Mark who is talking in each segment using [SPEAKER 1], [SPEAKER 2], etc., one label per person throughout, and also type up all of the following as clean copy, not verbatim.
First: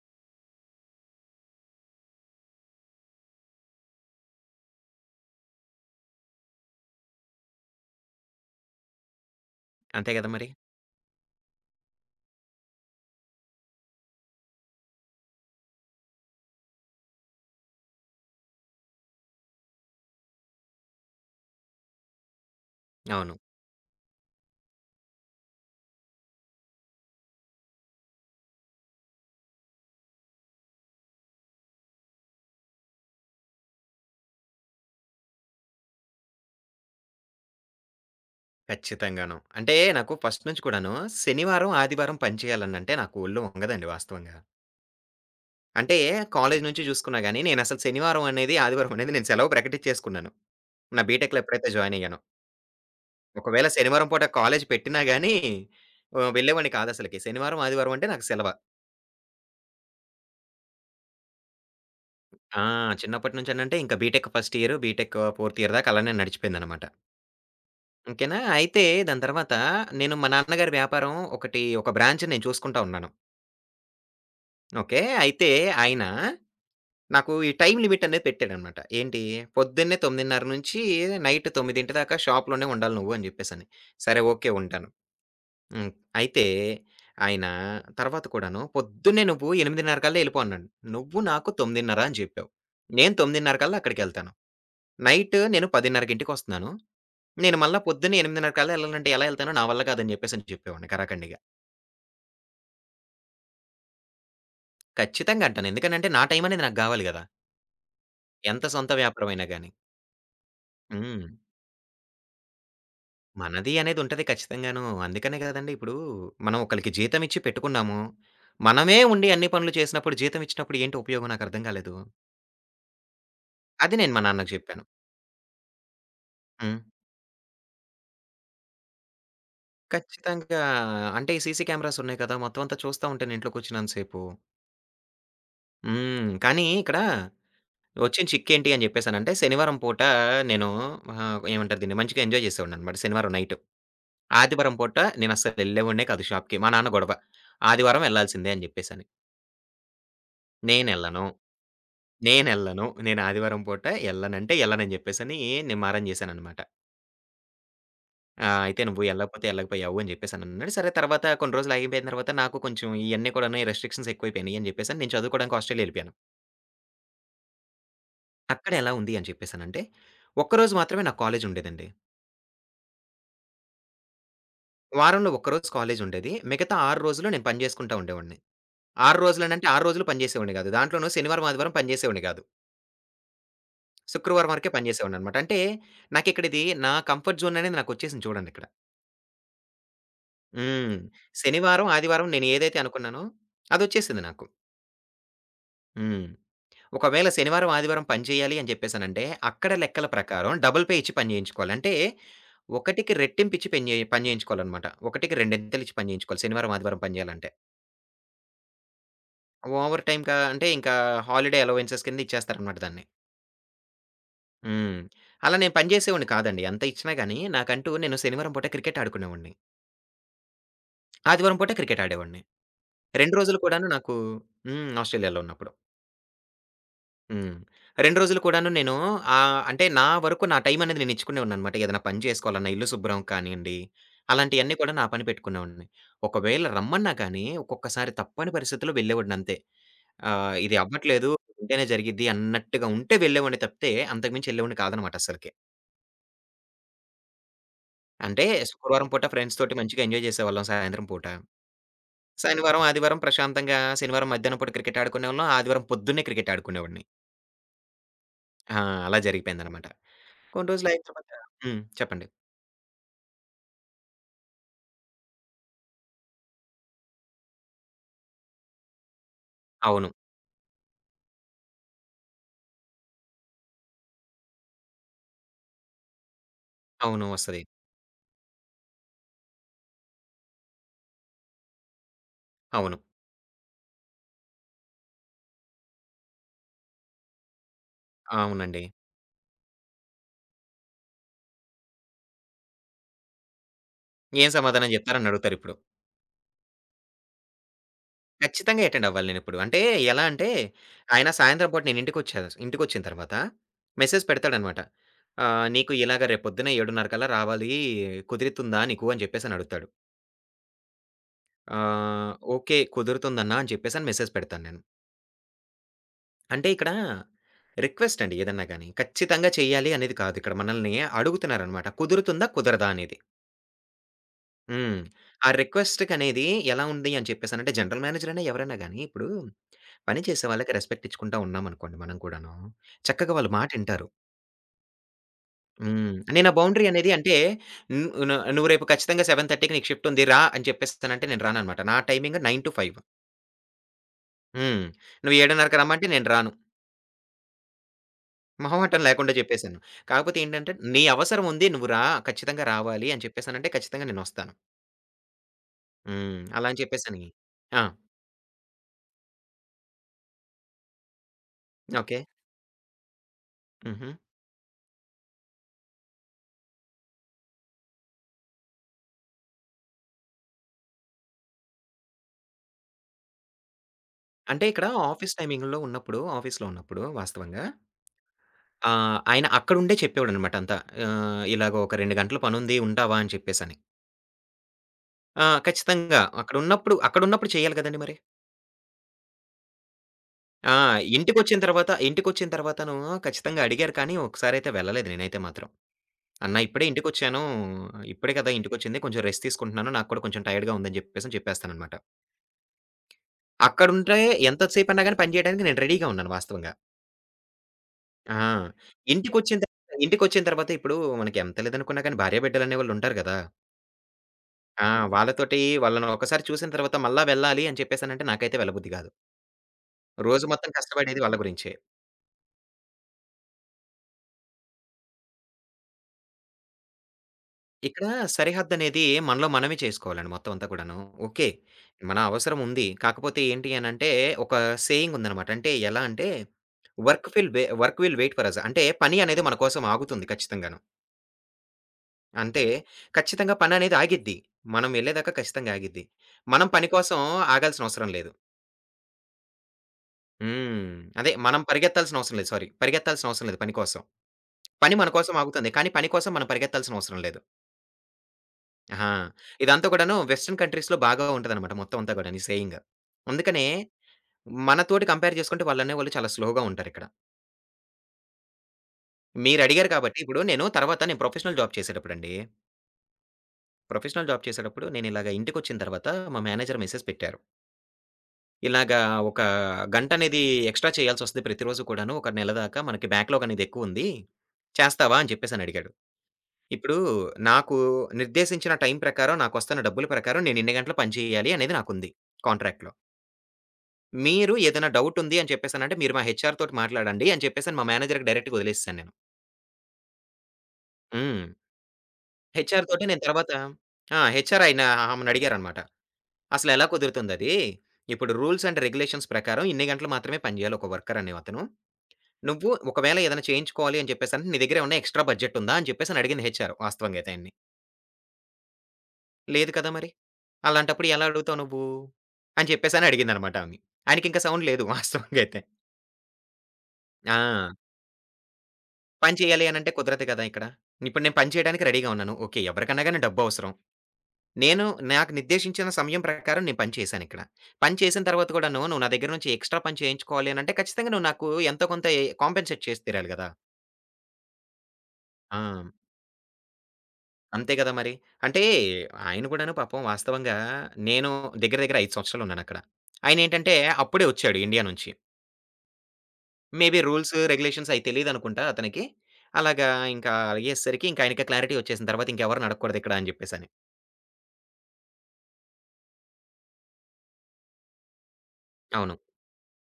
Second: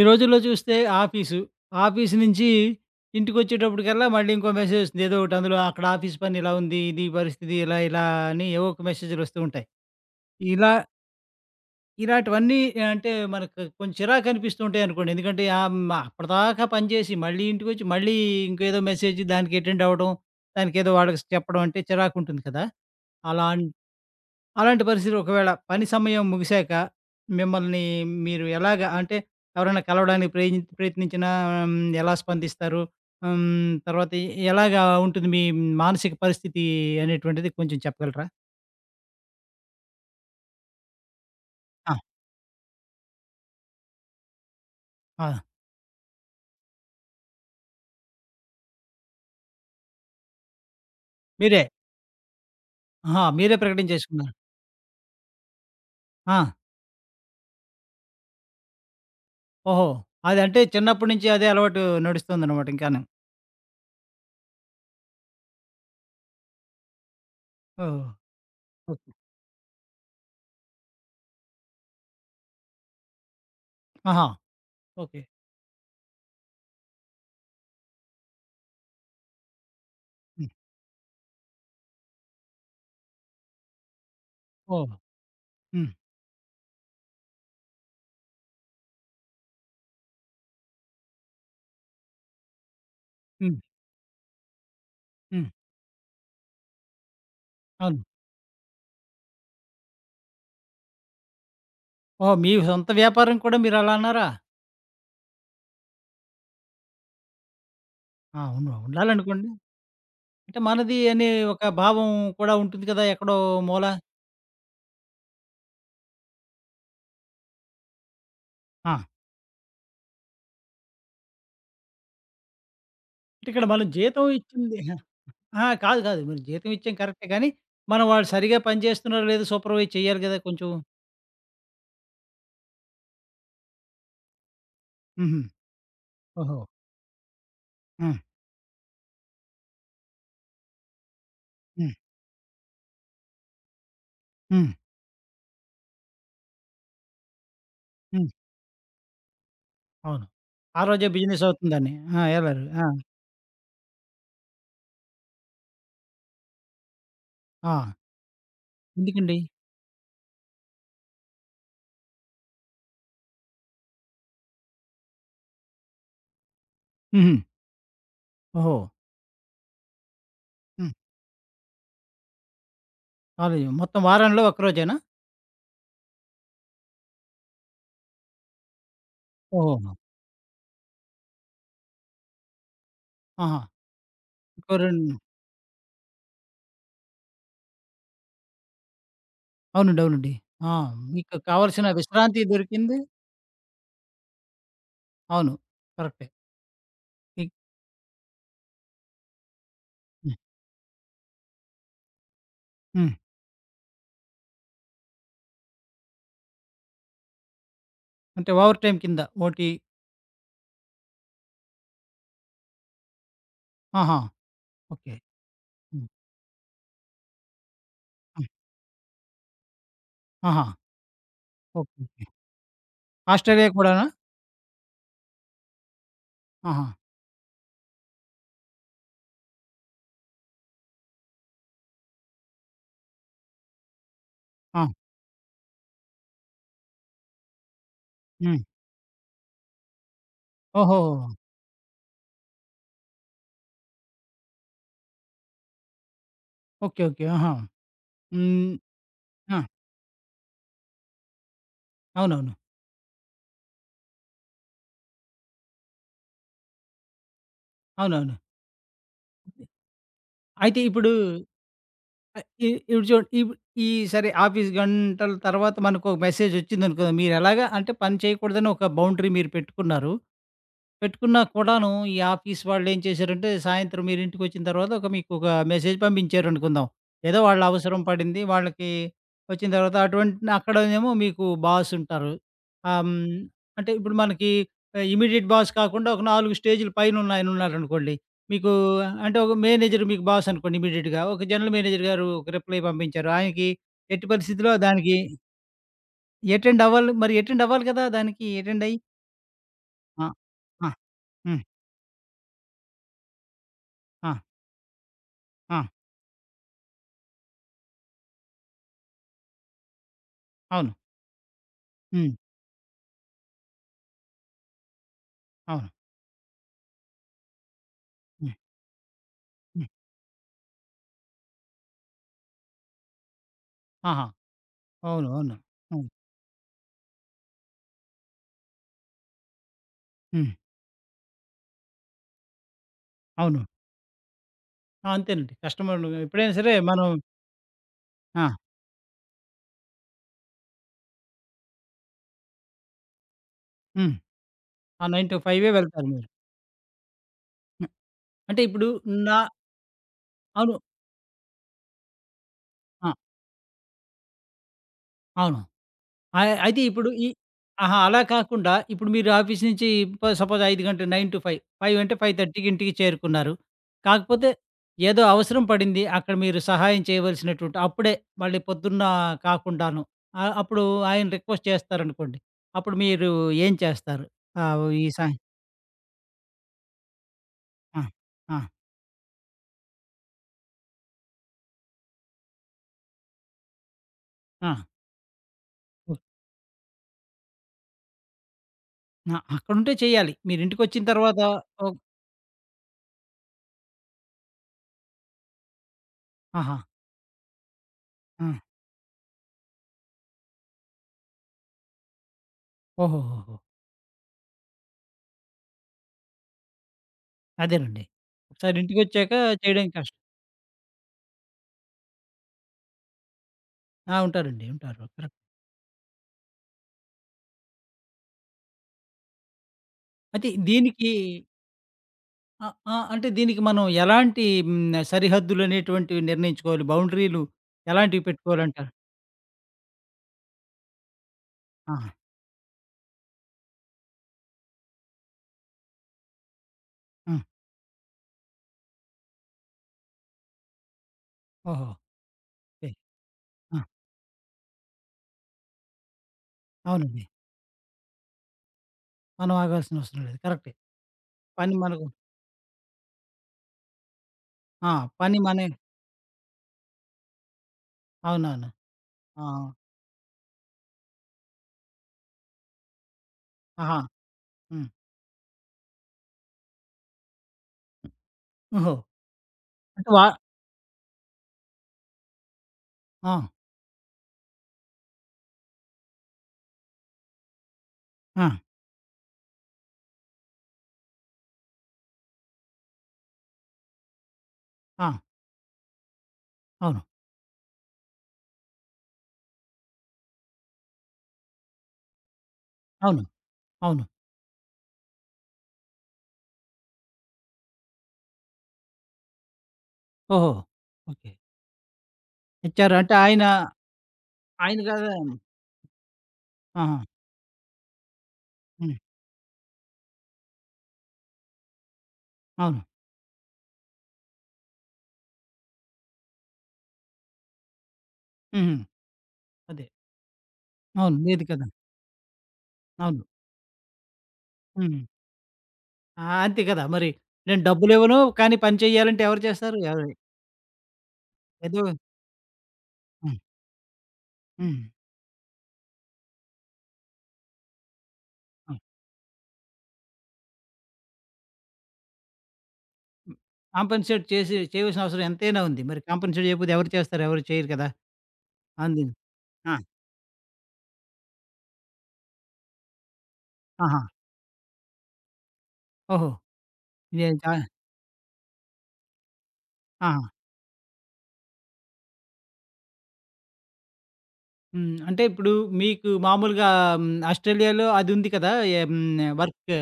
[SPEAKER 1] ఈ రోజుల్లో చూస్తే ఆఫీసు. ఆఫీసు నుంచి ఇంటికొచ్చేటప్పటికల్లా మళ్ళీ ఇంకో మెసేజ్ వస్తుంది. ఏదో ఒకటి అందులో అక్కడ ఆఫీస్ పని ఇలా ఉంది. ఇది పరిస్థితి ఇలా ఇలా అని ఏవో ఒక మెసేజ్‌లు వస్తూ ఉంటాయి.
[SPEAKER 2] అంతే గదా మరి.
[SPEAKER 1] ఇలా ఇలాంటివన్నీ అంటే మనకు కొంచెం చిరాకు అనిపిస్తూ ఉంటాయనుకోండి. ఎందుకంటే అప్పటిదాకా పని చేసి మళ్ళీ ఇంటికొచ్చి మళ్ళీ ఇంకేదో మెసేజ్ దానికి అటెండ్ అవ్వడం, దానికేదో వాళ్ళకి చెప్పడం అంటే చిరాకుంటుంది కదా!
[SPEAKER 2] అవును.
[SPEAKER 1] అలాం అలాంటి పరిస్థితిలో ఒకవేళ పని సమయం ముగిశాక మిమ్మల్ని మీరు ఎలాగ అంటే ఎవరైనా కలవడానికి ప్రయత్నించినా ఎలా స్పందిస్తారు? తర్వాత ఎలాగా ఉంటుంది మీ మానసిక పరిస్థితి అనేటువంటిది కొంచెం చెప్పగలరా?
[SPEAKER 2] ఖచ్చితంగాను. అంటే నాకు ఫస్ట్ నుంచి కూడాను శనివారం,
[SPEAKER 1] ఆ!
[SPEAKER 2] ఆదివారం పని చేయాలనంటే నాకు ఒళ్ళు వంగదండి వాస్తవంగా.
[SPEAKER 1] ఆ!
[SPEAKER 2] అంటే కాలేజీ నుంచి చూసుకున్నా గాని నేనసలు శనివారం అనేది, ఆదివారం అనేది నేను సెలవు ప్రకటించేసుకున్నాను. నా బీటెక్‌లో
[SPEAKER 1] మీరే.
[SPEAKER 2] ఎప్పుడైతే జాయిన్ అయ్యానో.
[SPEAKER 1] ఆహా! మీరే
[SPEAKER 2] ఒకవేళ శనివారం పూట
[SPEAKER 1] ప్రకటించేసుకున్నారు.
[SPEAKER 2] కాలేజీ పెట్టినా గాని
[SPEAKER 1] ఆ!
[SPEAKER 2] వెళ్ళేవాడిని కాదసలకి. శనివారం, ఆదివారం అంటే నాకు సెలవ.
[SPEAKER 1] ఓహో! అదంటే చిన్నప్పటి నుంచి అదే అలవాటు
[SPEAKER 2] ఆ!
[SPEAKER 1] నడుస్తుందనమాట ఇంకాను.
[SPEAKER 2] చిన్నప్పటి నుంచేనంటే ఇంకా B Tech first year, B Tech fourth year దాకా అలానే నడిచిపోయిందనమాట.
[SPEAKER 1] ఓహ్!
[SPEAKER 2] ఓకేనా? అయితే
[SPEAKER 1] ఓకే.
[SPEAKER 2] దాని తర్వాత నేను మా నాన్నగారి వ్యాపారం ఒకటి ఒక బ్రాంచ్ నేను చూసుకుంటా ఉన్నాను.
[SPEAKER 1] ఆహా!
[SPEAKER 2] ఓకే.
[SPEAKER 1] ఓకే.
[SPEAKER 2] అయితే ఆయన నాకు ఈ టైమ్ లిమిట్ అనేది పెట్టాడనమాట. ఏంటి పొద్దున్నే 9:30
[SPEAKER 1] హ్మ్.
[SPEAKER 2] నుంచి నైట్ 9:00 దాకా షాప్‌లోనే ఉండాలి నువ్వు అని జెప్పేసని. సరే ఓకే. ఉంటాను.
[SPEAKER 1] ఓహ్! హ్మ్.
[SPEAKER 2] హ్మ్. అయితే ఆయన తర్వాత కూడాను పొద్దున్నే నువ్వు 8:30 కల్లా ఎళ్ళిపో అన్నాడు. నువ్వు నాకు 9:30 అని జెప్పావు. నేను 9:30
[SPEAKER 1] హ్మ్.
[SPEAKER 2] కల్లా అక్కడికెళ్తాను. నైట్
[SPEAKER 1] హ్మ్.
[SPEAKER 2] నేను 10:30కి ఇంటికొస్తున్నాను. నేను మళ్ళా
[SPEAKER 1] అవును.
[SPEAKER 2] పొద్దున్నే 8:30 కల్లా ఎళ్ళాలంటే ఎలా ఎళ్తానో నా వల్ల కాదని జెప్పేసని చెప్పేవాడిని కరాకండిగా.
[SPEAKER 1] ఓహ్! మీ సొంత వ్యాపారం కూడా మీరలా అన్నారా?
[SPEAKER 2] ఖచ్చితంగా అంటాను. ఎందుకనంటే నా టైం అనేది నాకు గావాలి గదా!
[SPEAKER 1] ఆ!
[SPEAKER 2] ఎంత
[SPEAKER 1] అవును.
[SPEAKER 2] సొంత వ్యాపారమైనా
[SPEAKER 1] ఉండాలనుకోండి.
[SPEAKER 2] గాని.
[SPEAKER 1] అంటే మనది
[SPEAKER 2] హ్మ్.
[SPEAKER 1] అనే ఒక భావం కూడా ఉంటుంది కదా! ఎక్కడో
[SPEAKER 2] మనది
[SPEAKER 1] మూల.
[SPEAKER 2] అనేదుంటది ఖచ్చితంగాను. అందుకనే గదండీ ఇప్పుడు మనం ఒకళ్ళకి జీతం ఇచ్చి పెట్టుకున్నాము.
[SPEAKER 1] ఆ!
[SPEAKER 2] మనమే ఉండి అన్ని పనులు చేసినప్పుడు జీతం ఇచ్చినప్పుడు ఏంటి ఉపయోగం నాకర్థం కాలేదు.
[SPEAKER 1] అంటే ఇక్కడ మనం
[SPEAKER 2] అది నేను మా
[SPEAKER 1] జీతం
[SPEAKER 2] నాన్నకి
[SPEAKER 1] ఇచ్చింది
[SPEAKER 2] జెప్పాను.
[SPEAKER 1] అహా! కాదు, కాదు. మీరు జీతం
[SPEAKER 2] హ్మ్.
[SPEAKER 1] ఇచ్చాం కరెక్టే కానీ, మనం వాళ్ళు సరిగ్గా పని చేస్తున్నారో లేదో సూపర్వైజ్ చేయాలి కదా!
[SPEAKER 2] ఖచ్చితంగా
[SPEAKER 1] కొంచెం.
[SPEAKER 2] అంటే ఈ సీసీ కెమెరాస్ ఉన్నాయి కదా! మొత్తం అంతా చూస్తా ఉంటాను ఇంట్లో కూర్చున్నంత సేపు.
[SPEAKER 1] హుహు.
[SPEAKER 2] హ్మ్.
[SPEAKER 1] ఓహో!
[SPEAKER 2] కానీ ఇక్కడ
[SPEAKER 1] హ్మ్.
[SPEAKER 2] వచ్చిన చిక్కేంటి అని జెప్పేసనంటే శనివారం పూట నేను ఏమంటారు
[SPEAKER 1] హ్మ్.
[SPEAKER 2] దీన్ని మంచిగా ఎంజాయ్ జేసేవాడిననమాట శనివారం నైట్.
[SPEAKER 1] హ్మ్.
[SPEAKER 2] ఆదివారం పూట నేనస్సలు ఎళ్ళేవాడినే కాదు షాప్‌కి. మా నాన్న గొడవ. ఆదివారం
[SPEAKER 1] హ్మ్.
[SPEAKER 2] ఎళ్ళాల్సిందే అని జెప్పేసని.
[SPEAKER 1] అవును. ఆ రోజే
[SPEAKER 2] నేనెళ్ళను.
[SPEAKER 1] బిజినెస్ అవుతుందని. ఆ! ఎళ్లరు. ఆ!
[SPEAKER 2] నేనెళ్ళను. నేను ఆదివారం పూట ఎళ్ళనంటే ఎళ్ళనని జెప్పేసని నేను మారం జేశాననమాట.
[SPEAKER 1] ఆ!
[SPEAKER 2] ఆ! అయితే నువ్వు
[SPEAKER 1] ఎందుకండి?
[SPEAKER 2] ఎళ్ళకపోతే ఎళ్ళకపోయావు అని జెప్పేసనన్నాడు. సరే తర్వాత కొన్ని రోజులు ఆగిపోయిన తర్వాత నాకు కొంచెం ఇయన్నీ కూడాను రెస్ట్రిక్షన్స్ ఎక్కువైపోయినియి అని జెప్పేసని నేను చదువుకోవడానికి ఆస్ట్రేలియా ఎళ్ళిపోయాను.
[SPEAKER 1] హుహు.
[SPEAKER 2] అక్కడ
[SPEAKER 1] ఓహో!
[SPEAKER 2] ఎలా ఉంది అని చెప్పేసనంటే, ఒక్కరోజు
[SPEAKER 1] హ్మ్.
[SPEAKER 2] మాత్రమే నాకు కాలేజుండేదండి.
[SPEAKER 1] కాలేజు మొత్తం వారంలో ఒక్కరోజేనా?
[SPEAKER 2] వారంలో ఒక్కరోజు కాలేజుండేది. మిగతా 6 రోజులు నేను పని జేసుకుంటా ఉండేవాడిని. 6 రోజులనంటే 6
[SPEAKER 1] ఓహో!
[SPEAKER 2] రోజులు పని జేసేవాడిని గాదు. దాంట్లోనూ శనివారం, ఆదివారం పని జేసేవాడిని గాదు.
[SPEAKER 1] ఆహా!
[SPEAKER 2] శుక్రవారం వరకే
[SPEAKER 1] ఇంకో
[SPEAKER 2] పని
[SPEAKER 1] రెండు
[SPEAKER 2] జేసేవాడిననమాట. అంటే నాకిక్కడిది నా కంఫర్ట్ జోన్ అనేది నాకొచ్చేసింది చూడండిక్కడ.
[SPEAKER 1] అవునండి. అవునండి. ఆ!
[SPEAKER 2] హ్మ్.
[SPEAKER 1] మీకు కావాల్సిన
[SPEAKER 2] శనివారం, ఆదివారం
[SPEAKER 1] విశ్రాంతి
[SPEAKER 2] నేను ఏదైతే
[SPEAKER 1] దొరికింది.
[SPEAKER 2] అనుకున్నానో అదొచ్చేసింది నాకు.
[SPEAKER 1] అవును.
[SPEAKER 2] హ్మ్.
[SPEAKER 1] కరెక్టే.
[SPEAKER 2] ఒకవేళ శనివారం, ఆదివారం పని చేయాలి అని చెప్పేసనంటే, అక్కడ లెక్కల
[SPEAKER 1] ఇ
[SPEAKER 2] ప్రకారం డబుల్ పే ఇచ్చి పని చేయించుకోవాలి. అంటే ఒకటికి
[SPEAKER 1] హ్మ్.
[SPEAKER 2] రెట్టింపు ఇచ్చి పెని చేయి పని చేయించుకోవాలనమాట. ఒకటికి రెండింతలు ఇచ్చి పని చేయించుకోవాలి శనివారం, ఆదివారం పని చేయాలంటే.
[SPEAKER 1] అంటే ఓవర్ టైమ్ కింద ఓటీ.
[SPEAKER 2] ఓవర్ టైమ్ క అంటే ఇంకా హాలిడే అలవెన్సెస్ కింద ఇచ్చేస్తారనమాట దాన్ని.
[SPEAKER 1] ఆహా!
[SPEAKER 2] హ్మ్.
[SPEAKER 1] ఓకే.
[SPEAKER 2] అలా నేను పని
[SPEAKER 1] హ్మ్.
[SPEAKER 2] చేసేవాడిని కాదండి. ఎంత ఇచ్చినా గాని నాకంటూ నేను
[SPEAKER 1] హ్మ్.
[SPEAKER 2] శనివారం పూట క్రికెట్ ఆడుకునేవాడిని.
[SPEAKER 1] ఆహా!
[SPEAKER 2] ఆదివారం పూట
[SPEAKER 1] ఓకే.
[SPEAKER 2] Cricket
[SPEAKER 1] okay.
[SPEAKER 2] ఆడేవాడిని. 2 రోజులు
[SPEAKER 1] ఆస్ట్రేలియా
[SPEAKER 2] కూడాను
[SPEAKER 1] కూడానా?
[SPEAKER 2] నాకు హ్మ్. ఆస్ట్రేలియాలో ఉన్నప్పుడు.
[SPEAKER 1] ఆహా!
[SPEAKER 2] హ్మ్. 2 రోజులు కూడాను నేను అంటే నా వరకు నా టైం అనేది నేను ఇచ్చుకునేవాడిననమాట. ఏదైనా పని చేసుకోవాలన్నా ఇల్లు శుభ్రం కానియండి, అలాంటియన్నీ
[SPEAKER 1] ఆ!
[SPEAKER 2] కూడా నా పని పెట్టుకునేవాడిని. ఒకవేళ రమ్మన్నా కానీ ఒక్కొక్కసారి తప్పని
[SPEAKER 1] హ్మ్.
[SPEAKER 2] పరిస్థితుల్లో వెళ్ళేవాడినంతే. ఇది
[SPEAKER 1] ఓహోహో!
[SPEAKER 2] అవ్వట్లేదు ఉంటేనే జరిగిద్ది అన్నట్టుగా ఉంటే వెళ్ళేవాడిని తప్పితే అంతకుమించి వెళ్ళేవాడిని కాదనమాట అస్సలకి.
[SPEAKER 1] ఓకే. ఓకే. ఆహా!
[SPEAKER 2] అంటే
[SPEAKER 1] హ్మ్.
[SPEAKER 2] శుక్రవారం పూట
[SPEAKER 1] ఆ!
[SPEAKER 2] ఫ్రెండ్స్ తోటి మంచిగా ఎంజాయ్ చేసేవాళ్ళం సాయంత్రం పూట.
[SPEAKER 1] అవునవును.
[SPEAKER 2] శనివారం, ఆదివారం ప్రశాంతంగా శనివారం మధ్యాహ్నం పూట క్రికెట్ ఆడుకునేవాళ్ళం. ఆదివారం పొద్దున్నే క్రికెట్ ఆడుకునేవాడిని.
[SPEAKER 1] అవునవును.
[SPEAKER 2] ఆ! అలా జరిగిపోయిందనమాట. కొన్ని
[SPEAKER 1] అయితే
[SPEAKER 2] రోజులు అయిన
[SPEAKER 1] ఇప్పుడు
[SPEAKER 2] తర్వాత హ్మ్. చెప్పండి.
[SPEAKER 1] ఆహ్, ఇ ఇప్పుడు చూడండి. ఇప్ ఈ సరే ఆఫీస్ గంటల తర్వాత మనకు ఒక మెసేజ్ వచ్చిందనుకో, మీరెలాగా అంటే పని చేయకూడదని ఒక బౌండరీ మీరు
[SPEAKER 2] అవును.
[SPEAKER 1] పెట్టుకున్నారు. పెట్టుకున్నా కూడాను, ఈ ఆఫీస్ వాళ్ళేం చేశారంటే, సాయంత్రం మీరింటికొచ్చిన తర్వాత ఒక మీకొక మెసేజ్ పంపించారనుకుందాం.
[SPEAKER 2] అవును.
[SPEAKER 1] ఏదో వాళ్ళ
[SPEAKER 2] వస్తది.
[SPEAKER 1] అవసరం పడింది. వాళ్ళకి వచ్చిన తర్వాత అటువంటి అక్కడనేమో మీకు బాసుంటారు.
[SPEAKER 2] అవును.
[SPEAKER 1] ఆహ్, హ్మ్, అంటే ఇప్పుడు మనకి ఇమ్మీడియేట్ బాస్ కాకుండా ఒక 4 స్టేజ్‌లు పైనున్నాయనున్నారనుకోండి. మీకు
[SPEAKER 2] అవునండి.
[SPEAKER 1] అంటే ఒక మేనేజర్ మీకు బాసనుకోండి ఇమ్మీడియేట్‌గా. ఒక జనరల్ మేనేజర్ గారు ఒక రిప్లై పంపించారు. ఆయనకి ఎట్టి
[SPEAKER 2] ఏం
[SPEAKER 1] పరిస్థితిలో
[SPEAKER 2] సమాధానం
[SPEAKER 1] దానికి
[SPEAKER 2] జెప్తారని అడుగుతారిప్పుడు.
[SPEAKER 1] అటెండ్ అవ్వాలి. మరి అటెండ్ అవ్వాలి కదా! దానికి
[SPEAKER 2] ఖచ్చితంగా
[SPEAKER 1] అటెండ్ అయ్యి
[SPEAKER 2] అటెండ్ అవ్వాలి నేనిప్పుడు. అంటే ఎలా
[SPEAKER 1] ఆ!
[SPEAKER 2] అంటే,
[SPEAKER 1] ఆ!
[SPEAKER 2] ఆయన
[SPEAKER 1] హ్మ్.
[SPEAKER 2] సాయంత్రం పూట నేను ఇంటికొచ్చా ఇంటికొచ్చిన తర్వాత మెసేజ్
[SPEAKER 1] ఆ!
[SPEAKER 2] పెడతాడనమాట.
[SPEAKER 1] ఆ!
[SPEAKER 2] "నీకు ఇలాగ రేపొద్దున 7:30 కల్లా రావాలి కుదురుతుందా నీకు?" అని జెప్పేసని అడుగుతాడు.
[SPEAKER 1] అవును. హ్మ్.
[SPEAKER 2] "ఓకే. కుదురుతుందన్నా" అని చెప్పేసని మెసేజ్ పెడతాను నేను.
[SPEAKER 1] అవును.
[SPEAKER 2] అంటే ఇక్కడ రిక్వెస్ట్ అండి
[SPEAKER 1] హ్మ్.
[SPEAKER 2] ఏదన్నా గాని. ఖచ్చితంగా
[SPEAKER 1] హ్మ్.
[SPEAKER 2] చేయాలి అనేది కాదు. ఇక్కడ మనల్ని అడుగుతున్నారనమాట. కుదురుతుందా? కుదరదా? అనేది.
[SPEAKER 1] ఆహా!
[SPEAKER 2] హ్మ్.
[SPEAKER 1] అవును.
[SPEAKER 2] ఆ
[SPEAKER 1] అవును. హ్మ్.
[SPEAKER 2] రిక్వెస్ట్‌కనేది ఎలా ఉంది అని చెప్పేసనంటే, జనరల్ మేనేజర్ అయినా ఎవరైనా గాని, ఇప్పుడు పని చేసే
[SPEAKER 1] హ్మ్.
[SPEAKER 2] వాళ్ళకి రెస్పెక్ట్ ఇచ్చుకుంటా ఉన్నామనుకోండి మనం కూడాను, చక్కగా వాళ్ళు
[SPEAKER 1] అవును.
[SPEAKER 2] మాటింటారు.
[SPEAKER 1] ఆ! అంతేనండి. కస్టమర్‌లు
[SPEAKER 2] హ్మ్. నేను
[SPEAKER 1] ఎప్పుడైనా
[SPEAKER 2] ఆ
[SPEAKER 1] సరే
[SPEAKER 2] బౌండరీ
[SPEAKER 1] మనం
[SPEAKER 2] అనేది అంటే, ను ను
[SPEAKER 1] ఆ!
[SPEAKER 2] నువ్వు రేపు ఖచ్చితంగా 7:30కి నీకు షిఫ్ట్ ఉంది రా అని చెప్పేసానంటే నేను రాననమాట. నా టైమింగ్ 9-5
[SPEAKER 1] హ్మ్.
[SPEAKER 2] హ్మ్.
[SPEAKER 1] ఆ
[SPEAKER 2] నువ్వు
[SPEAKER 1] 9-5
[SPEAKER 2] 7:30కి రమ్మంటే
[SPEAKER 1] వెళ్తారు మీరు.
[SPEAKER 2] నేను రాను.
[SPEAKER 1] ఉమ్, అంటే ఇప్పుడు
[SPEAKER 2] మొహమాటం లేకుండా
[SPEAKER 1] నా
[SPEAKER 2] చెప్పేసాను. కాకపోతే ఏంటంటే,
[SPEAKER 1] అవును.
[SPEAKER 2] నీ అవసరం ఉంది నువ్వు రా, ఖచ్చితంగా రావాలి
[SPEAKER 1] ఆ!
[SPEAKER 2] అని చెప్పేసనంటే ఖచ్చితంగా నేనొస్తాను.
[SPEAKER 1] అవును.
[SPEAKER 2] హ్మ్. అలా
[SPEAKER 1] అయితే
[SPEAKER 2] అని
[SPEAKER 1] ఇప్పుడు
[SPEAKER 2] చెప్పేసని
[SPEAKER 1] ఈ
[SPEAKER 2] ఆ!
[SPEAKER 1] అహా! అలా కాకుండా ఇప్పుడు మీరు ఆఫీస్ నుంచి సపోజ్ 5 గంటలు 9-5, 5 అంటే
[SPEAKER 2] ఓకే.
[SPEAKER 1] 5:30కి ఇంటికి చేరుకున్నారు.
[SPEAKER 2] హుహు.
[SPEAKER 1] కాకపోతే ఏదో అవసరం పడింది. అక్కడ మీరు సహాయం చేయవలసినటువంటి అప్పుడే మళ్ళీ పొద్దున్న కాకుండాను. అప్పుడు ఆయన రిక్వెస్ట్ చేస్తారనుకోండి. అప్పుడు మీరు ఏం చేస్తారు?
[SPEAKER 2] అంటే
[SPEAKER 1] ఆహ్,
[SPEAKER 2] ఇక్కడ
[SPEAKER 1] ఈ
[SPEAKER 2] ఆఫీస్
[SPEAKER 1] సాయం
[SPEAKER 2] టైమింగ్‌లో ఉన్నప్పుడు, ఆఫీస్‌లో ఉన్నప్పుడు వాస్తవంగా
[SPEAKER 1] ఆ! ఆ!
[SPEAKER 2] ఆయన అక్కడుండే చెప్పేవాడనమాట అంతా. ఇలాగ ఒక 2 గంటలు పనుంది ఉంటావా? అని చెప్పేసని.
[SPEAKER 1] ఆ!
[SPEAKER 2] ఆ!
[SPEAKER 1] ఓహ్!
[SPEAKER 2] ఖచ్చితంగా అక్కడున్నప్పుడు, అక్కడున్నప్పుడు చేయాలి గదండీ మరి.
[SPEAKER 1] ఆ! అక్కడుంటే చేయాలి. మీరు
[SPEAKER 2] ఆ!
[SPEAKER 1] ఇంటికొచ్చిన తర్వాత
[SPEAKER 2] ఇంటికొచ్చిన తర్వాత,
[SPEAKER 1] ఓహ్!
[SPEAKER 2] ఇంటికొచ్చిన తర్వాతను ఖచ్చితంగా అడిగారు కానీ, ఒకసారైతే వెళ్ళలేదు నేనైతే మాత్రం. "అన్న
[SPEAKER 1] ఆహా!
[SPEAKER 2] ఇప్పుడే ఇంటికొచ్చాను. ఇప్పుడే
[SPEAKER 1] ఆ!
[SPEAKER 2] కదా ఇంటికొచ్చింది. కొంచెం రెస్ట్ తీసుకుంటున్నాను. నాకు కూడా కొంచెం టైర్డ్‌గా ఉందని" జెప్పేసని చెప్పేస్తాననమాట.
[SPEAKER 1] ఓహోహోహో!
[SPEAKER 2] అక్కడుంటే ఎంత సేపన్నా గాని పని జేయడానికి నేను రెడీగా ఉన్నాను వాస్తవంగా.
[SPEAKER 1] అదేనండి.
[SPEAKER 2] ఆ!
[SPEAKER 1] ఒకసారి ఇంటికొచ్చాక చేయడం కష్టం.
[SPEAKER 2] ఇంటికొచ్చిన తర్వాత ఇప్పుడు మనకి ఎంత లేదనుకున్నా కానీ భార్య బిడ్డలనేవాళ్ళుంటారు గదా!
[SPEAKER 1] ఆ! ఉంటారండి.
[SPEAKER 2] ఆ!
[SPEAKER 1] ఉంటారు.
[SPEAKER 2] వాళ్ళతోటి వాళ్ళని ఒకసారి చూసిన తర్వాత మళ్ళా వెళ్ళాలి అని చెప్పేసనంటే నాకైతే వెళ్ళబుద్ధి గాదు. రోజు
[SPEAKER 1] అయితే
[SPEAKER 2] మొత్తం
[SPEAKER 1] దీనికి
[SPEAKER 2] కష్టపడేది వాళ్ళ గురించే.
[SPEAKER 1] ఆ! ఆ! అంటే దీనికి మనం ఎలాంటి సరిహద్దులనేటువంటివి నిర్ణయించుకోవాలి? బౌండరీలు
[SPEAKER 2] ఇక్కడ
[SPEAKER 1] ఎలాంటివి పెట్టుకోవాలంటారు?
[SPEAKER 2] సరిహద్దనేది మనలో మనమే చేసుకోవాలండి మొత్తం అంతా కూడాను. ఓకే.
[SPEAKER 1] ఆ!
[SPEAKER 2] మన అవసరం ఉంది. కాకపోతే ఏంటి అనంటే ఒక సేయింగ్ ఉందనమాట. అంటే ఎలా అంటే work
[SPEAKER 1] hmm.
[SPEAKER 2] Feel way work will wait for us అంటే పని అనేది మన కోసం ఆగుతుంది ఖచ్చితంగాను.
[SPEAKER 1] ఓహో!
[SPEAKER 2] అంటే
[SPEAKER 1] ఓకే.
[SPEAKER 2] ఖచ్చితంగా
[SPEAKER 1] ఆ!
[SPEAKER 2] పననేది ఆగిద్ది. మనం వెళ్ళేదాకా ఖచ్చితంగా ఆగిద్ది. మనం పని కోసం
[SPEAKER 1] అవునండి.
[SPEAKER 2] ఆగాల్సిన అవసరం లేదు.
[SPEAKER 1] మనం ఆగాల్సిన అవసరం లేదు. కరెక్టే.
[SPEAKER 2] హ్మ్. అదే మనం
[SPEAKER 1] పని మనకు
[SPEAKER 2] పరిగెత్తాల్సిన అవసరం లేదు. సారీ. పరిగెత్తాల్సిన అవసరం లేదు పని కోసం.
[SPEAKER 1] ఆ!
[SPEAKER 2] పని మన కోసం
[SPEAKER 1] పని మన
[SPEAKER 2] ఆగుతుంది. కానీ పని కోసం మనం పరిగెత్తాల్సిన అవసరం లేదు.
[SPEAKER 1] అవునవును.
[SPEAKER 2] ఆహా!
[SPEAKER 1] ఆ!
[SPEAKER 2] ఇదంతా కూడాను వెస్టర్న్ కంట్రీస్‌లో బాగా ఉంటదనమాట మొత్తం అంతా కూడాను ఈ సేయింగ్. అందుకనే
[SPEAKER 1] ఆహా! హ్మ్.
[SPEAKER 2] మనతోటి కంపేర్ చేసుకుంటే వాళ్ళనేవాళ్ళు చాలా స్లోగా ఉంటారిక్కడ.
[SPEAKER 1] ఓహో!
[SPEAKER 2] మీరడిగారు
[SPEAKER 1] అంటే
[SPEAKER 2] కాబట్టి ఇప్పుడు నేను తర్వాత నేను ప్రొఫెషనల్ జాబ్ చేసేటప్పుడండి,
[SPEAKER 1] ఆ!
[SPEAKER 2] ప్రొఫెషనల్ జాబ్ చేసేటప్పుడు నేను ఇలాగ ఇంటికొచ్చిన తర్వాత మా మేనేజర్ మెసేజ్ పెట్టారు.
[SPEAKER 1] ఆ!
[SPEAKER 2] ఇలాగా ఒక గంటనేది ఎక్స్‌ట్రా చేయాల్సొస్తది ప్రతిరోజు కూడాను. ఒక నెల దాకా మనకి బ్యాక్‌లాగ్ అనేదెక్కువుంది.
[SPEAKER 1] ఆ!
[SPEAKER 2] చేస్తావా? అని చెప్పేసనడిగాడు. ఇప్పుడు
[SPEAKER 1] అవును.
[SPEAKER 2] నాకు నిర్దేశించిన టైం ప్రకారం, నాకొస్తున్న డబ్బుల ప్రకారం నేను ఇన్ని గంటలు పని చేయాలి అనేది నాకుంది కాంట్రాక్ట్‌లో.
[SPEAKER 1] అవును. అవును.
[SPEAKER 2] మీరు ఏదైనా డౌటుంది అని చెప్పేసనంటే, మీరు మా హెచ్‌ఆర్ తోటి మాట్లాడండి అని చెప్పేసని మా మేనేజర్‌కి డైరెక్ట్‌గా వదిలేసేసాను నేను.
[SPEAKER 1] ఓహో! ఓకే.
[SPEAKER 2] హ్మ్. హెచ్‌ఆర్
[SPEAKER 1] ఇచ్చారు.
[SPEAKER 2] తోటి
[SPEAKER 1] అంటే
[SPEAKER 2] నేను
[SPEAKER 1] ఆయన
[SPEAKER 2] తర్వాత ఆ! హెచ్‌ఆర్
[SPEAKER 1] ఆయన
[SPEAKER 2] ఆయన
[SPEAKER 1] కాదా
[SPEAKER 2] ఆమెనడిగారనమాట. "అసలెలా
[SPEAKER 1] ఆహా!
[SPEAKER 2] కుదురుతుందది? ఇప్పుడు రూల్స్ అండ్
[SPEAKER 1] హ్మ్.
[SPEAKER 2] రెగ్యులేషన్స్ ప్రకారం ఇన్ని గంటలు మాత్రమే పని చేయాలి ఒక వర్కర్ అనే అతను. నువ్వు
[SPEAKER 1] అవును.
[SPEAKER 2] ఒకవేళ ఏదైనా చేయించుకోవాలి అని చెప్పేసంటే, నీ దగ్గర ఏమన్నా ఎక్స్‌ట్రా బడ్జెట్ ఉందా? అని చెప్పేసని అడిగింది హెచ్ఆర్ వాస్తవంగా అయితే ఆయన్ని.
[SPEAKER 1] హుహు.
[SPEAKER 2] లేదు
[SPEAKER 1] అదే.
[SPEAKER 2] కదా మరి! అలాంటప్పుడు
[SPEAKER 1] అవును.
[SPEAKER 2] ఎలా
[SPEAKER 1] లేదు
[SPEAKER 2] అడుగుతావు
[SPEAKER 1] కదా!
[SPEAKER 2] నువ్వు? అని చెప్పేసని
[SPEAKER 1] అవును.
[SPEAKER 2] అడిగిందనమాట ఆమె. ఆయనకింకా సౌండ్ లేదు
[SPEAKER 1] హ్మ్.
[SPEAKER 2] వాస్తవంగా అయితే.
[SPEAKER 1] ఆ! అంతే కదా! మరి నేను
[SPEAKER 2] ఆ!
[SPEAKER 1] డబ్బులివ్వను, కానీ పని చెయ్యాలంటే
[SPEAKER 2] పని
[SPEAKER 1] ఎవరు
[SPEAKER 2] చేయాలి
[SPEAKER 1] చేస్తారు?
[SPEAKER 2] అనంటే
[SPEAKER 1] ఎవరు
[SPEAKER 2] కుదరదు కదా ఇక్కడ. ఇప్పుడు నేను పని
[SPEAKER 1] ఏదో
[SPEAKER 2] చేయడానికి రెడీగా ఉన్నాను. ఓకే. ఎవరికన్నా గాని
[SPEAKER 1] హ్మ్.
[SPEAKER 2] డబ్బవసరం.
[SPEAKER 1] హ్మ్.
[SPEAKER 2] నేను నాకు నిర్దేశించిన సమయం ప్రకారం నేను పని చేశానిక్కడ. పని చేసిన తర్వాత కూడాను
[SPEAKER 1] హ్మ్.
[SPEAKER 2] నువ్వు నువ్వు నా దగ్గర నుంచి ఎక్స్‌ట్రా పని చేయించుకోవాలి అనంటే ఖచ్చితంగా నువ్వు నాకు ఎంతో కొంత కాంపెన్సేట్ చేసి తీరాలి
[SPEAKER 1] హ్మ్.
[SPEAKER 2] గదా!
[SPEAKER 1] కాంపెన్సేట్ చేసి చేయవలసిన అవసరం
[SPEAKER 2] ఆ!
[SPEAKER 1] ఎంతైనా ఉంది. మరి కాంపెన్సేట్ చేయకపోతే ఎవరు చేస్తారు? ఎవరు చేయరు
[SPEAKER 2] అంతే
[SPEAKER 1] కదా!
[SPEAKER 2] కదా మరి. అంటే
[SPEAKER 1] అందు
[SPEAKER 2] ఆయన కూడాను
[SPEAKER 1] ఆ!
[SPEAKER 2] పాపం వాస్తవంగా నేను దగ్గర దగ్గర 5 సంవత్సరాలున్నానక్కడ. ఆయనేంటంటే
[SPEAKER 1] ఆహా!
[SPEAKER 2] అప్పుడే ఒచ్చాడు ఇండియా నుంచి.
[SPEAKER 1] ఓహో!
[SPEAKER 2] Maybe rules,
[SPEAKER 1] ఇదేంటా?
[SPEAKER 2] రెగ్యులేషన్స్ అయి తెలీదనుకుంటా అతనికి. అలాగా
[SPEAKER 1] ఆహా!
[SPEAKER 2] ఇంకా అయ్యేసరికి ఇంక ఆయనకి క్లారిటీ ఒచ్చేసిన తర్వాత ఇంకెవరిని అడగకూడదిక్కడ అని జెప్పేసని.
[SPEAKER 1] హ్మ్. అంటే ఇప్పుడు మీకు మామూలుగా ఆస్ట్రేలియాలో అది ఉంది కదా! ఎం
[SPEAKER 2] అవును.
[SPEAKER 1] వర్క్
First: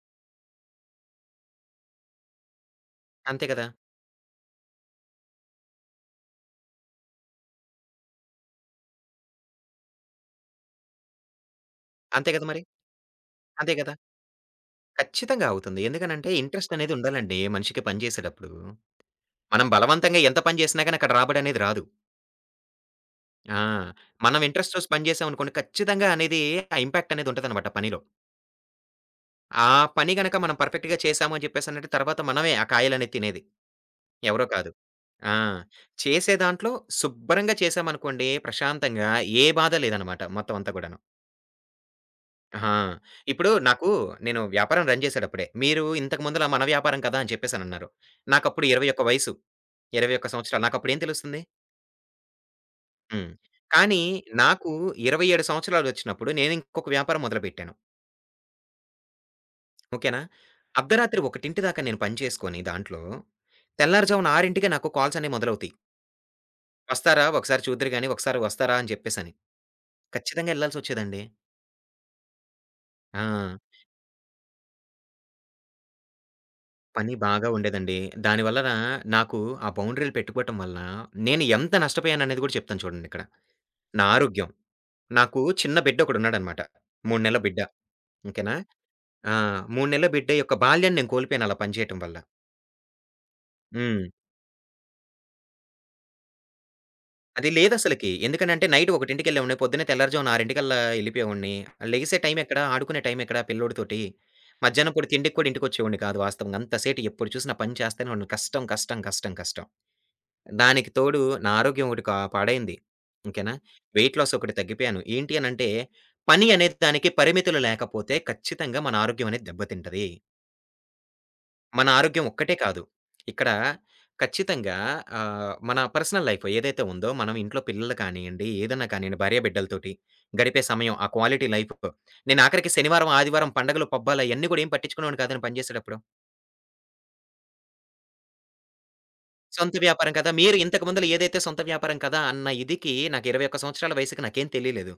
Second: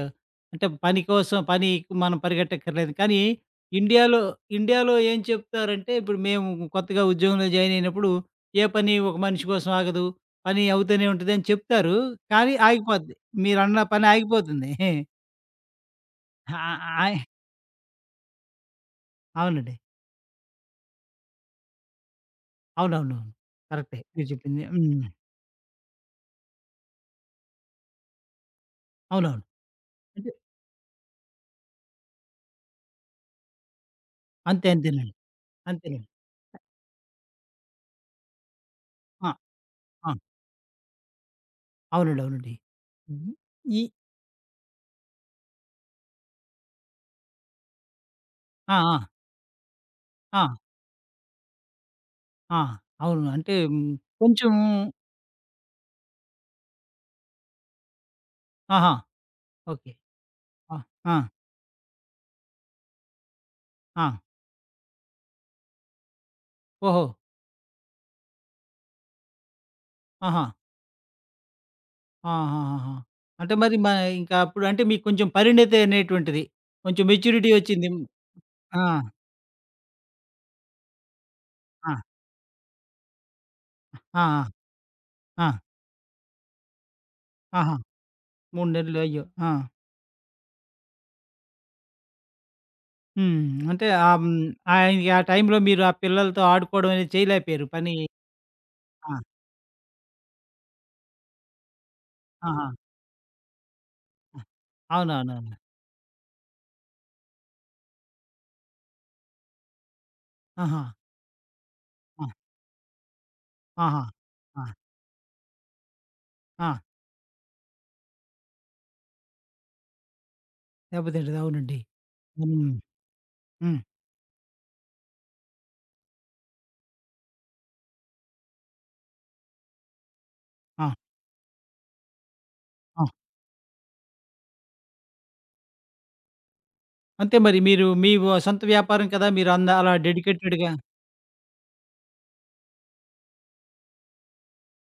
[SPEAKER 1] అంటే పని కోసం పని మనం పరిగెట్టక్కర్లేదు. కానీ
[SPEAKER 2] అంతే కదా!
[SPEAKER 1] ఇండియాలో, ఇండియాలో ఏం చెప్తారంటే ఇప్పుడు మేము కొత్తగా ఉద్యోగంలో జాయిన్ అయినప్పుడు ఏ పని ఒక మనిషి కోసం ఆగదు. పని అవుతూనే ఉంటదని చెప్తారు.
[SPEAKER 2] అంతే కదా
[SPEAKER 1] కానీ
[SPEAKER 2] మరి!
[SPEAKER 1] ఆగిపోద్ది.
[SPEAKER 2] అంతే
[SPEAKER 1] మీరన్న
[SPEAKER 2] కదా!
[SPEAKER 1] పని ఆగిపోతుంది.
[SPEAKER 2] ఖచ్చితంగా అవుతుంది. ఎందుకనంటే
[SPEAKER 1] ఆ!
[SPEAKER 2] ఇంట్రెస్ట్ అనేది
[SPEAKER 1] ఆయ్
[SPEAKER 2] ఉండాలండి మనిషికి పని జేసేటప్పుడు. మనం
[SPEAKER 1] అవునండి.
[SPEAKER 2] బలవంతంగా ఎంత పని జేసినా గాని అక్కడ రాబడనేది రాదు.
[SPEAKER 1] అవునవునవును.
[SPEAKER 2] ఆ!
[SPEAKER 1] కరెక్టే. మీరు
[SPEAKER 2] మనం
[SPEAKER 1] చెప్పింది.
[SPEAKER 2] ఇంట్రెస్ట్ చూసి
[SPEAKER 1] హ్మ్.
[SPEAKER 2] పని జేసామనుకోండి ఖచ్చితంగా అనేది ఆ ఇంపాక్ట్ అనేది ఉంటదనమాట పనిలో.
[SPEAKER 1] అవునవును.
[SPEAKER 2] ఆ పని
[SPEAKER 1] అంటే
[SPEAKER 2] గనక మనం పర్ఫెక్ట్‌గా చేశాము అని చెప్పేసనంటే తర్వాత మనమే ఆ కాయలనేవి తినేది. ఎవరో కాదు.
[SPEAKER 1] అంతేనండి.
[SPEAKER 2] ఆ!
[SPEAKER 1] అంతేనండి.
[SPEAKER 2] చేసే దాంట్లో శుభ్రంగా చేశామనుకోండి ప్రశాంతంగా
[SPEAKER 1] ఆ!
[SPEAKER 2] ఏ బాధ
[SPEAKER 1] ఆ!
[SPEAKER 2] లేదనమాట మొత్తం అంతా గూడాను.
[SPEAKER 1] అవునండి. అవునండి.
[SPEAKER 2] ఆ!
[SPEAKER 1] హ్మ్.
[SPEAKER 2] ఇప్పుడు
[SPEAKER 1] ఈ
[SPEAKER 2] నాకు నేను వ్యాపారం రన్ చేసేటప్పుడే, మీరు ఇంతకు ముందుల మన వ్యాపారం కదా! అని చెప్పేసనన్నారు. నాకప్పుడు
[SPEAKER 1] ఆ! ఆ!
[SPEAKER 2] 21 వయసు. 21
[SPEAKER 1] ఆ!
[SPEAKER 2] సంవత్సరాలు. నాకప్పుడేం తెలుస్తుంది?
[SPEAKER 1] ఆ! అవును.
[SPEAKER 2] హ్మ్.
[SPEAKER 1] అంటే
[SPEAKER 2] కానీ
[SPEAKER 1] కొంచెం
[SPEAKER 2] నాకు 27 సంవత్సరాలొచ్చినప్పుడు నేను ఇంకొక వ్యాపారం మొదలుపెట్టాను.
[SPEAKER 1] ఆహా! ఓకే.
[SPEAKER 2] ఓకేనా?
[SPEAKER 1] ఆ! ఆ!
[SPEAKER 2] అర్ధరాత్రి 1 దాకా నేను పని చేసుకొని దాంట్లో,
[SPEAKER 1] ఆ!
[SPEAKER 2] తెల్లారుజామున 6కే నాకు కాల్స్ అనేవి మొదలవుతాయి.
[SPEAKER 1] ఓహో!
[SPEAKER 2] "వస్తారా? ఒకసారి చూద్దురు గాని, ఒకసారి వస్తారా?" అని చెప్పేసని.
[SPEAKER 1] ఆహా!
[SPEAKER 2] ఖచ్చితంగా ఎళ్ళాల్సొచ్చేదండి.
[SPEAKER 1] ఆహాహాహా!
[SPEAKER 2] ఆ!
[SPEAKER 1] అంటే మరి మా ఇంకా అప్పుడు అంటే మీకు కొంచెం పరిణతి అనేటువంటిది, కొంచెం
[SPEAKER 2] పని బాగా
[SPEAKER 1] మెచ్యూరిటీ వచ్చింది.
[SPEAKER 2] ఉండేదండి. దానివల్లన
[SPEAKER 1] ఆ!
[SPEAKER 2] నాకు ఆ బౌండరీలు పెట్టుకోవటం వలన, నేను ఎంత
[SPEAKER 1] ఆ!
[SPEAKER 2] నష్టపోయాననేది కూడా చెప్తాను చూడండిక్కడ. నా
[SPEAKER 1] ఆ!
[SPEAKER 2] ఆరోగ్యం. నాకు
[SPEAKER 1] ఆ!
[SPEAKER 2] చిన్న బిడ్డొకడున్నాడనమాట. 3 నెలల బిడ్డ.
[SPEAKER 1] ఆహా!
[SPEAKER 2] ఓకేనా?
[SPEAKER 1] 3 నెలలు అయ్యో!
[SPEAKER 2] ఆ!
[SPEAKER 1] ఆ!
[SPEAKER 2] 3 నెలల బిడ్డ యొక్క బాల్యాన్ని నేను కోల్పోయాను అలా పని చేయటం వల్ల.
[SPEAKER 1] హ్మ్. అంటే
[SPEAKER 2] హ్మ్.
[SPEAKER 1] ఆయనకి ఆ టైంలో మీరు ఆ పిల్లలతో ఆడుకోవడం అనేది
[SPEAKER 2] అది
[SPEAKER 1] చేయలేకపోయారు. పని
[SPEAKER 2] లేదసలకి. ఎందుకనంటే నైట్
[SPEAKER 1] ఆ!
[SPEAKER 2] 1:00కెళ్ళేవాడిని. పొద్దున్నే తెల్లారుజామున 6:00కల్లా ఎళ్ళిపోయేవాడిని. లెగిసే టైమెక్కడ?
[SPEAKER 1] ఆహా!
[SPEAKER 2] ఆడుకునే టైమెక్కడ పిల్లోడితోటి?
[SPEAKER 1] ఆ!
[SPEAKER 2] మధ్యాహ్నం పూట తిండికి కూడా
[SPEAKER 1] అవునవునవును.
[SPEAKER 2] ఇంటికొచ్చేవాడిని కాదు వాస్తవంగా. అంతసేటు ఎప్పుడు చూసినా పని చేస్తూనే ఉన్నాను. కష్టం, కష్టం, కష్టం, కష్టం.
[SPEAKER 1] ఆహా!
[SPEAKER 2] దానికి తోడు నా ఆరోగ్యం ఒకటి కా
[SPEAKER 1] ఆ!
[SPEAKER 2] పాడైంది. ఓకేనా?
[SPEAKER 1] ఆహా!
[SPEAKER 2] వెయిట్ లాస్ ఒకటి
[SPEAKER 1] ఆ!
[SPEAKER 2] తగ్గిపోయాను. ఏంటి అనంటే పని అనే
[SPEAKER 1] ఆ!
[SPEAKER 2] దానికి పరిమితులు లేకపోతే ఖచ్చితంగా మన ఆరోగ్యం అనేది దెబ్బతింటది.
[SPEAKER 1] దెబ్బతింటది. అవునండి.
[SPEAKER 2] మన ఆరోగ్యం ఒక్కటే
[SPEAKER 1] హ్మ్.
[SPEAKER 2] కాదు. ఇక్కడ
[SPEAKER 1] హ్మ్.
[SPEAKER 2] ఖచ్చితంగా మన పర్సనల్ లైఫ్ ఏదైతే ఉందో, మనం ఇంట్లో పిల్లలు కానియండి, ఏదన్నా కానియండి, భార్య బిడ్డలతోటి గడిపే
[SPEAKER 1] ఆ!
[SPEAKER 2] సమయం, ఆ క్వాలిటీ లైఫ్ నేను ఆఖరికి
[SPEAKER 1] ఆ!
[SPEAKER 2] శనివారం, ఆదివారం పండగలు, పబ్బాలు అయన్నీ కూడా ఏం పట్టించుకునేవాడిని కాదండి పనిచేసేటప్పుడు.
[SPEAKER 1] అంతే మరి మీరు మీ సొంత వ్యాపారం కదా! మీరు
[SPEAKER 2] సొంత
[SPEAKER 1] అలా
[SPEAKER 2] వ్యాపారం కదా! మీరు
[SPEAKER 1] డెడికేటెడ్‌గా
[SPEAKER 2] ఇంతకు ముందుల ఏదైతే సొంత వ్యాపారం కదా! అన్న ఇదికి నాకు 21 సంవత్సరాల వయసుకి నాకేం తెలియలేదు.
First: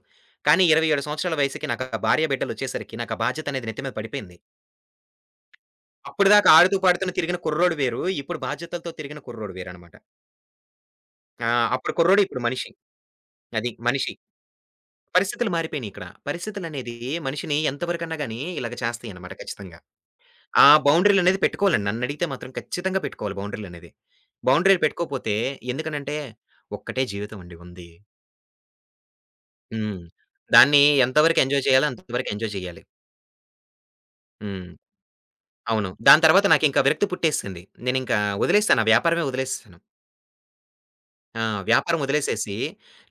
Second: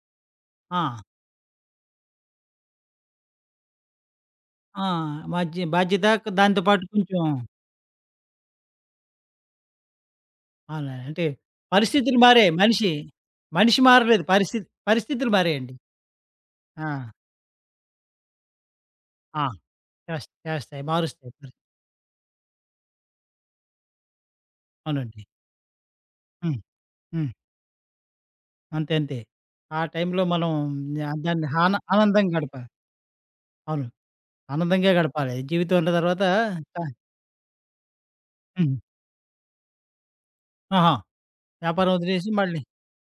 [SPEAKER 2] కానీ
[SPEAKER 1] ఆ!
[SPEAKER 2] 27 సంవత్సరాల వయసుకి నాకు ఆ భార్య బిడ్డలొచ్చేసరికి నాకు ఆ బాధ్యత అనేది నెత్తి మీద పడిపోయింది.
[SPEAKER 1] ఆ! బాధ్యత
[SPEAKER 2] అప్పటిదాకా
[SPEAKER 1] దాంతో
[SPEAKER 2] ఆడుతూ,
[SPEAKER 1] పాటు
[SPEAKER 2] పాడుతూనే
[SPEAKER 1] కొంచెం
[SPEAKER 2] తిరిగిన కుర్రోడు వేరు. ఇప్పుడు బాధ్యతలతో తిరిగిన కుర్రోడు వేరనమాట.
[SPEAKER 1] అలా అంటే
[SPEAKER 2] ఆ! అప్పుడు
[SPEAKER 1] పరిస్థితులు
[SPEAKER 2] కుర్రోడు ఇప్పుడు
[SPEAKER 1] మారాయి.
[SPEAKER 2] మనిషి. అది
[SPEAKER 1] మనిషి
[SPEAKER 2] మనిషి.
[SPEAKER 1] మారలేదు. పరిస్థితులు
[SPEAKER 2] పరిస్థితులు
[SPEAKER 1] మారాయండి.
[SPEAKER 2] మారిపోయినిక్కడ.
[SPEAKER 1] ఆ!
[SPEAKER 2] పరిస్థితులనేది మనిషిని ఎంత వరకన్నా గాని ఇలాగ చేస్తాయన్నమాట
[SPEAKER 1] ఆ!
[SPEAKER 2] ఖచ్చితంగా. ఆ
[SPEAKER 1] చేస్తాయి. మారుస్తాయి.
[SPEAKER 2] బౌండరీలనేది
[SPEAKER 1] పరి
[SPEAKER 2] పెట్టుకోవాలండి. నన్నడిగితే మాత్రం ఖచ్చితంగా పెట్టుకోవాలి బౌండరీలనేది. బౌండరీలు
[SPEAKER 1] అవునండి.
[SPEAKER 2] పెట్టుకోపోతే ఎందుకనంటే
[SPEAKER 1] హ్మ్.
[SPEAKER 2] ఒక్కటే
[SPEAKER 1] హ్మ్.
[SPEAKER 2] జీవితం అండి ఉంది.
[SPEAKER 1] అంతే అంతే. ఆ
[SPEAKER 2] హ్మ్.
[SPEAKER 1] టైంలో మనం
[SPEAKER 2] దాన్ని
[SPEAKER 1] ఆ
[SPEAKER 2] ఎంతవరకు
[SPEAKER 1] దాన్ని
[SPEAKER 2] ఎంజాయ్ చేయాలో అంతవరకు
[SPEAKER 1] ఆనందంగా
[SPEAKER 2] ఎంజాయ్
[SPEAKER 1] గడపాలి.
[SPEAKER 2] చేయాలి.
[SPEAKER 1] అవును.
[SPEAKER 2] హ్మ్.
[SPEAKER 1] ఆనందంగా గడపాలి. జీవితం
[SPEAKER 2] అవును.
[SPEAKER 1] ఉన్న తర్వాత
[SPEAKER 2] దాని తర్వాత
[SPEAKER 1] త
[SPEAKER 2] నాకింకా విరక్తి పుట్టేసింది. నేనింకా
[SPEAKER 1] హ్మ్.
[SPEAKER 2] వదిలేసాను. ఆ వ్యాపారమే వదిలేసేసాను.
[SPEAKER 1] ఆహా!
[SPEAKER 2] ఆ!
[SPEAKER 1] వ్యాపారం
[SPEAKER 2] వ్యాపారం
[SPEAKER 1] వదిలేసి
[SPEAKER 2] వదిలేసేసి
[SPEAKER 1] మళ్ళీ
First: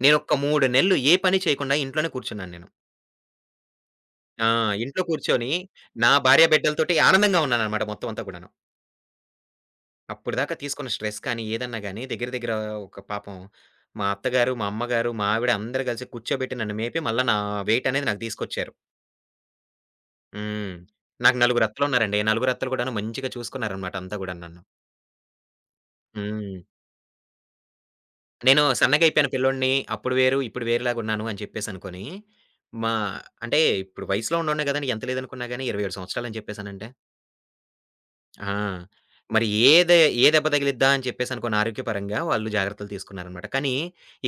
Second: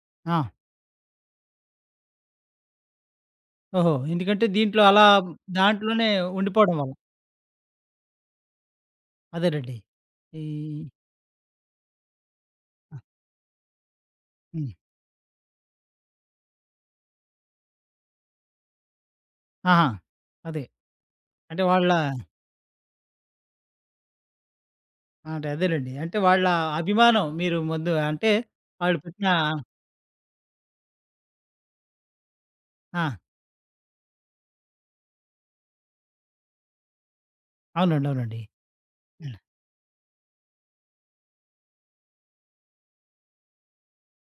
[SPEAKER 2] నేనొక
[SPEAKER 1] ఆ!
[SPEAKER 2] 3 నెలలు ఏ పని చేయకుండా ఇంట్లోనే కూర్చున్నాను నేను.
[SPEAKER 1] ఓహో! ఎందుకంటే
[SPEAKER 2] ఆ!
[SPEAKER 1] దీంట్లో
[SPEAKER 2] ఇంట్లో
[SPEAKER 1] అలా
[SPEAKER 2] కూర్చొని
[SPEAKER 1] దాంట్లోనే
[SPEAKER 2] నా భార్య
[SPEAKER 1] ఉండిపోవడం వల్ల.
[SPEAKER 2] బిడ్డలతోటి ఆనందంగా ఉన్నాననమాట మొత్తం అంతా కూడాను.
[SPEAKER 1] అదేనండి. ఈ
[SPEAKER 2] అప్పటిదాకా తీసుకున్న స్ట్రెస్ కానీ, ఏదన్నా గాని దగ్గర దగ్గర
[SPEAKER 1] ఆ!
[SPEAKER 2] ఒక పాపం మా అత్తగారు, మా
[SPEAKER 1] హ్మ్.
[SPEAKER 2] అమ్మగారు, మా ఆవిడ అందరూ కలిసి కూర్చోబెట్టి నన్ను మేపి మళ్ళా నా వెయిట్ అనేది నాకు తీసుకొచ్చారు.
[SPEAKER 1] ఆహా! అదే.
[SPEAKER 2] హ్మ్. నాకు
[SPEAKER 1] అంటే
[SPEAKER 2] నలుగురు
[SPEAKER 1] వాళ్ళ
[SPEAKER 2] అత్తలున్నారండి. నలుగురు అత్తలు కూడాను మంచిగా చూసుకున్నారనమాట అంతా గూడా నన్ను.
[SPEAKER 1] అంటే అదేనండి. అంటే వాళ్ళ
[SPEAKER 2] హ్మ్.
[SPEAKER 1] అభిమానం మీరు ముందు అంటే
[SPEAKER 2] నేను
[SPEAKER 1] వాళ్ళు పెట్టిన
[SPEAKER 2] సన్నగయిపోయాను పిల్లోడిని. అప్పుడు వేరు, ఇప్పుడు వేరులాగున్నాను అని చెప్పేసనుకోని, మా
[SPEAKER 1] ఆ!
[SPEAKER 2] అంటే ఇప్పుడు వయసులో ఉన్నోడినే గదండీ! ఎంత లేదనుకున్నా గాని 27 సంవత్సరాలని చెప్పేసనంటే.
[SPEAKER 1] అవునండి. అవునండి.
[SPEAKER 2] ఆ! మరి ఏ దెబ్బ తగిలిద్దా అని చెప్పేసనుకోని ఆరోగ్యపరంగా వాళ్ళు జాగ్రత్తలు తీసుకున్నారనమాట. కానీ,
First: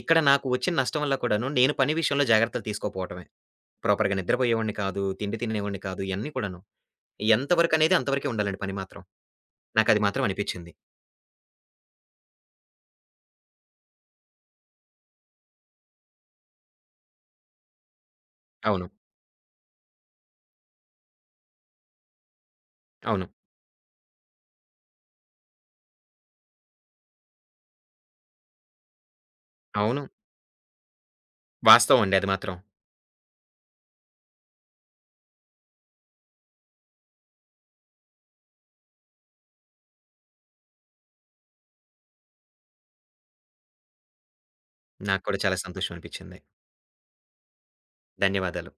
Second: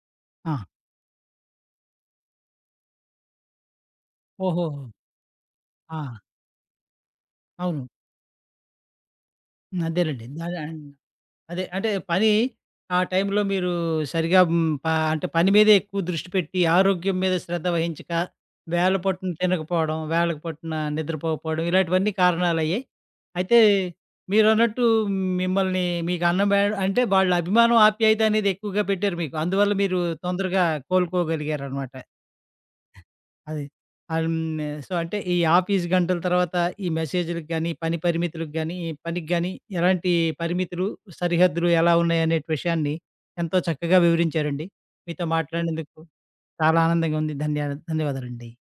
[SPEAKER 2] ఇక్కడ నాకు
[SPEAKER 1] ఆ!
[SPEAKER 2] వచ్చిన నష్టం వల్ల కూడాను నేను పని విషయంలో జాగ్రత్తలు తీసుకోపోవటమే. ప్రాపర్‌గా నిద్రపోయేవాడిని
[SPEAKER 1] ఓహోహో!
[SPEAKER 2] కాదు, తిండి తినేవాడిని
[SPEAKER 1] ఆ!
[SPEAKER 2] కాదు ఇయన్నీ కూడాను. ఎంత
[SPEAKER 1] అవును.
[SPEAKER 2] వరకనేది అంతవరకే ఉండాలండి పని మాత్రం. నాకది మాత్రం
[SPEAKER 1] అదేనండి. దాని
[SPEAKER 2] అనిపిచ్చింది.
[SPEAKER 1] అదే. అంటే పని ఆ టైంలో మీరు సరిగ్గా అంటే పని మీదే ఎక్కువ దృష్టి పెట్టి, ఆరోగ్యం మీద శ్రద్ధ వహించక,
[SPEAKER 2] అవును.
[SPEAKER 1] వేళ పట్టున తినకపోవడం, వేళకు పట్టున నిద్రపోకపోవడం ఇలాంటివన్నీ కారణాలయ్యాయి.
[SPEAKER 2] అవును.
[SPEAKER 1] అయితే మీరన్నట్టు మిమ్మల్ని మీకు అన్నం అంటే వాళ్ళ అభిమానం, ఆప్యాయత అనేది ఎక్కువగా పెట్టారు మీకు. అందువల్ల మీరు
[SPEAKER 2] అవును.
[SPEAKER 1] తొందరగా కోలుకోగలిగారనమాట.
[SPEAKER 2] వాస్తవం అండి అది మాత్రం.
[SPEAKER 1] అది. ఆహ్, హ్మ్. సో, అంటే ఈ ఆఫీస్ గంటల తర్వాత ఈ మెసేజ్‌లకి గాని, పని పరిమితులకు గాని, పనికి గాని ఎలాంటి పరిమితులు, సరిహద్దులు ఎలా ఉన్నాయనే విషయాన్ని ఎంతో చక్కగా వివరించారండి.
[SPEAKER 2] నాకు
[SPEAKER 1] మీతో
[SPEAKER 2] కూడా చాలా సంతోషం
[SPEAKER 1] మాట్లాడినందుకు
[SPEAKER 2] అనిపిచ్చింది.
[SPEAKER 1] చాలా ఆనందంగా ఉంది. ధన్యవాదాలండి.
[SPEAKER 2] ధన్యవాదాలు.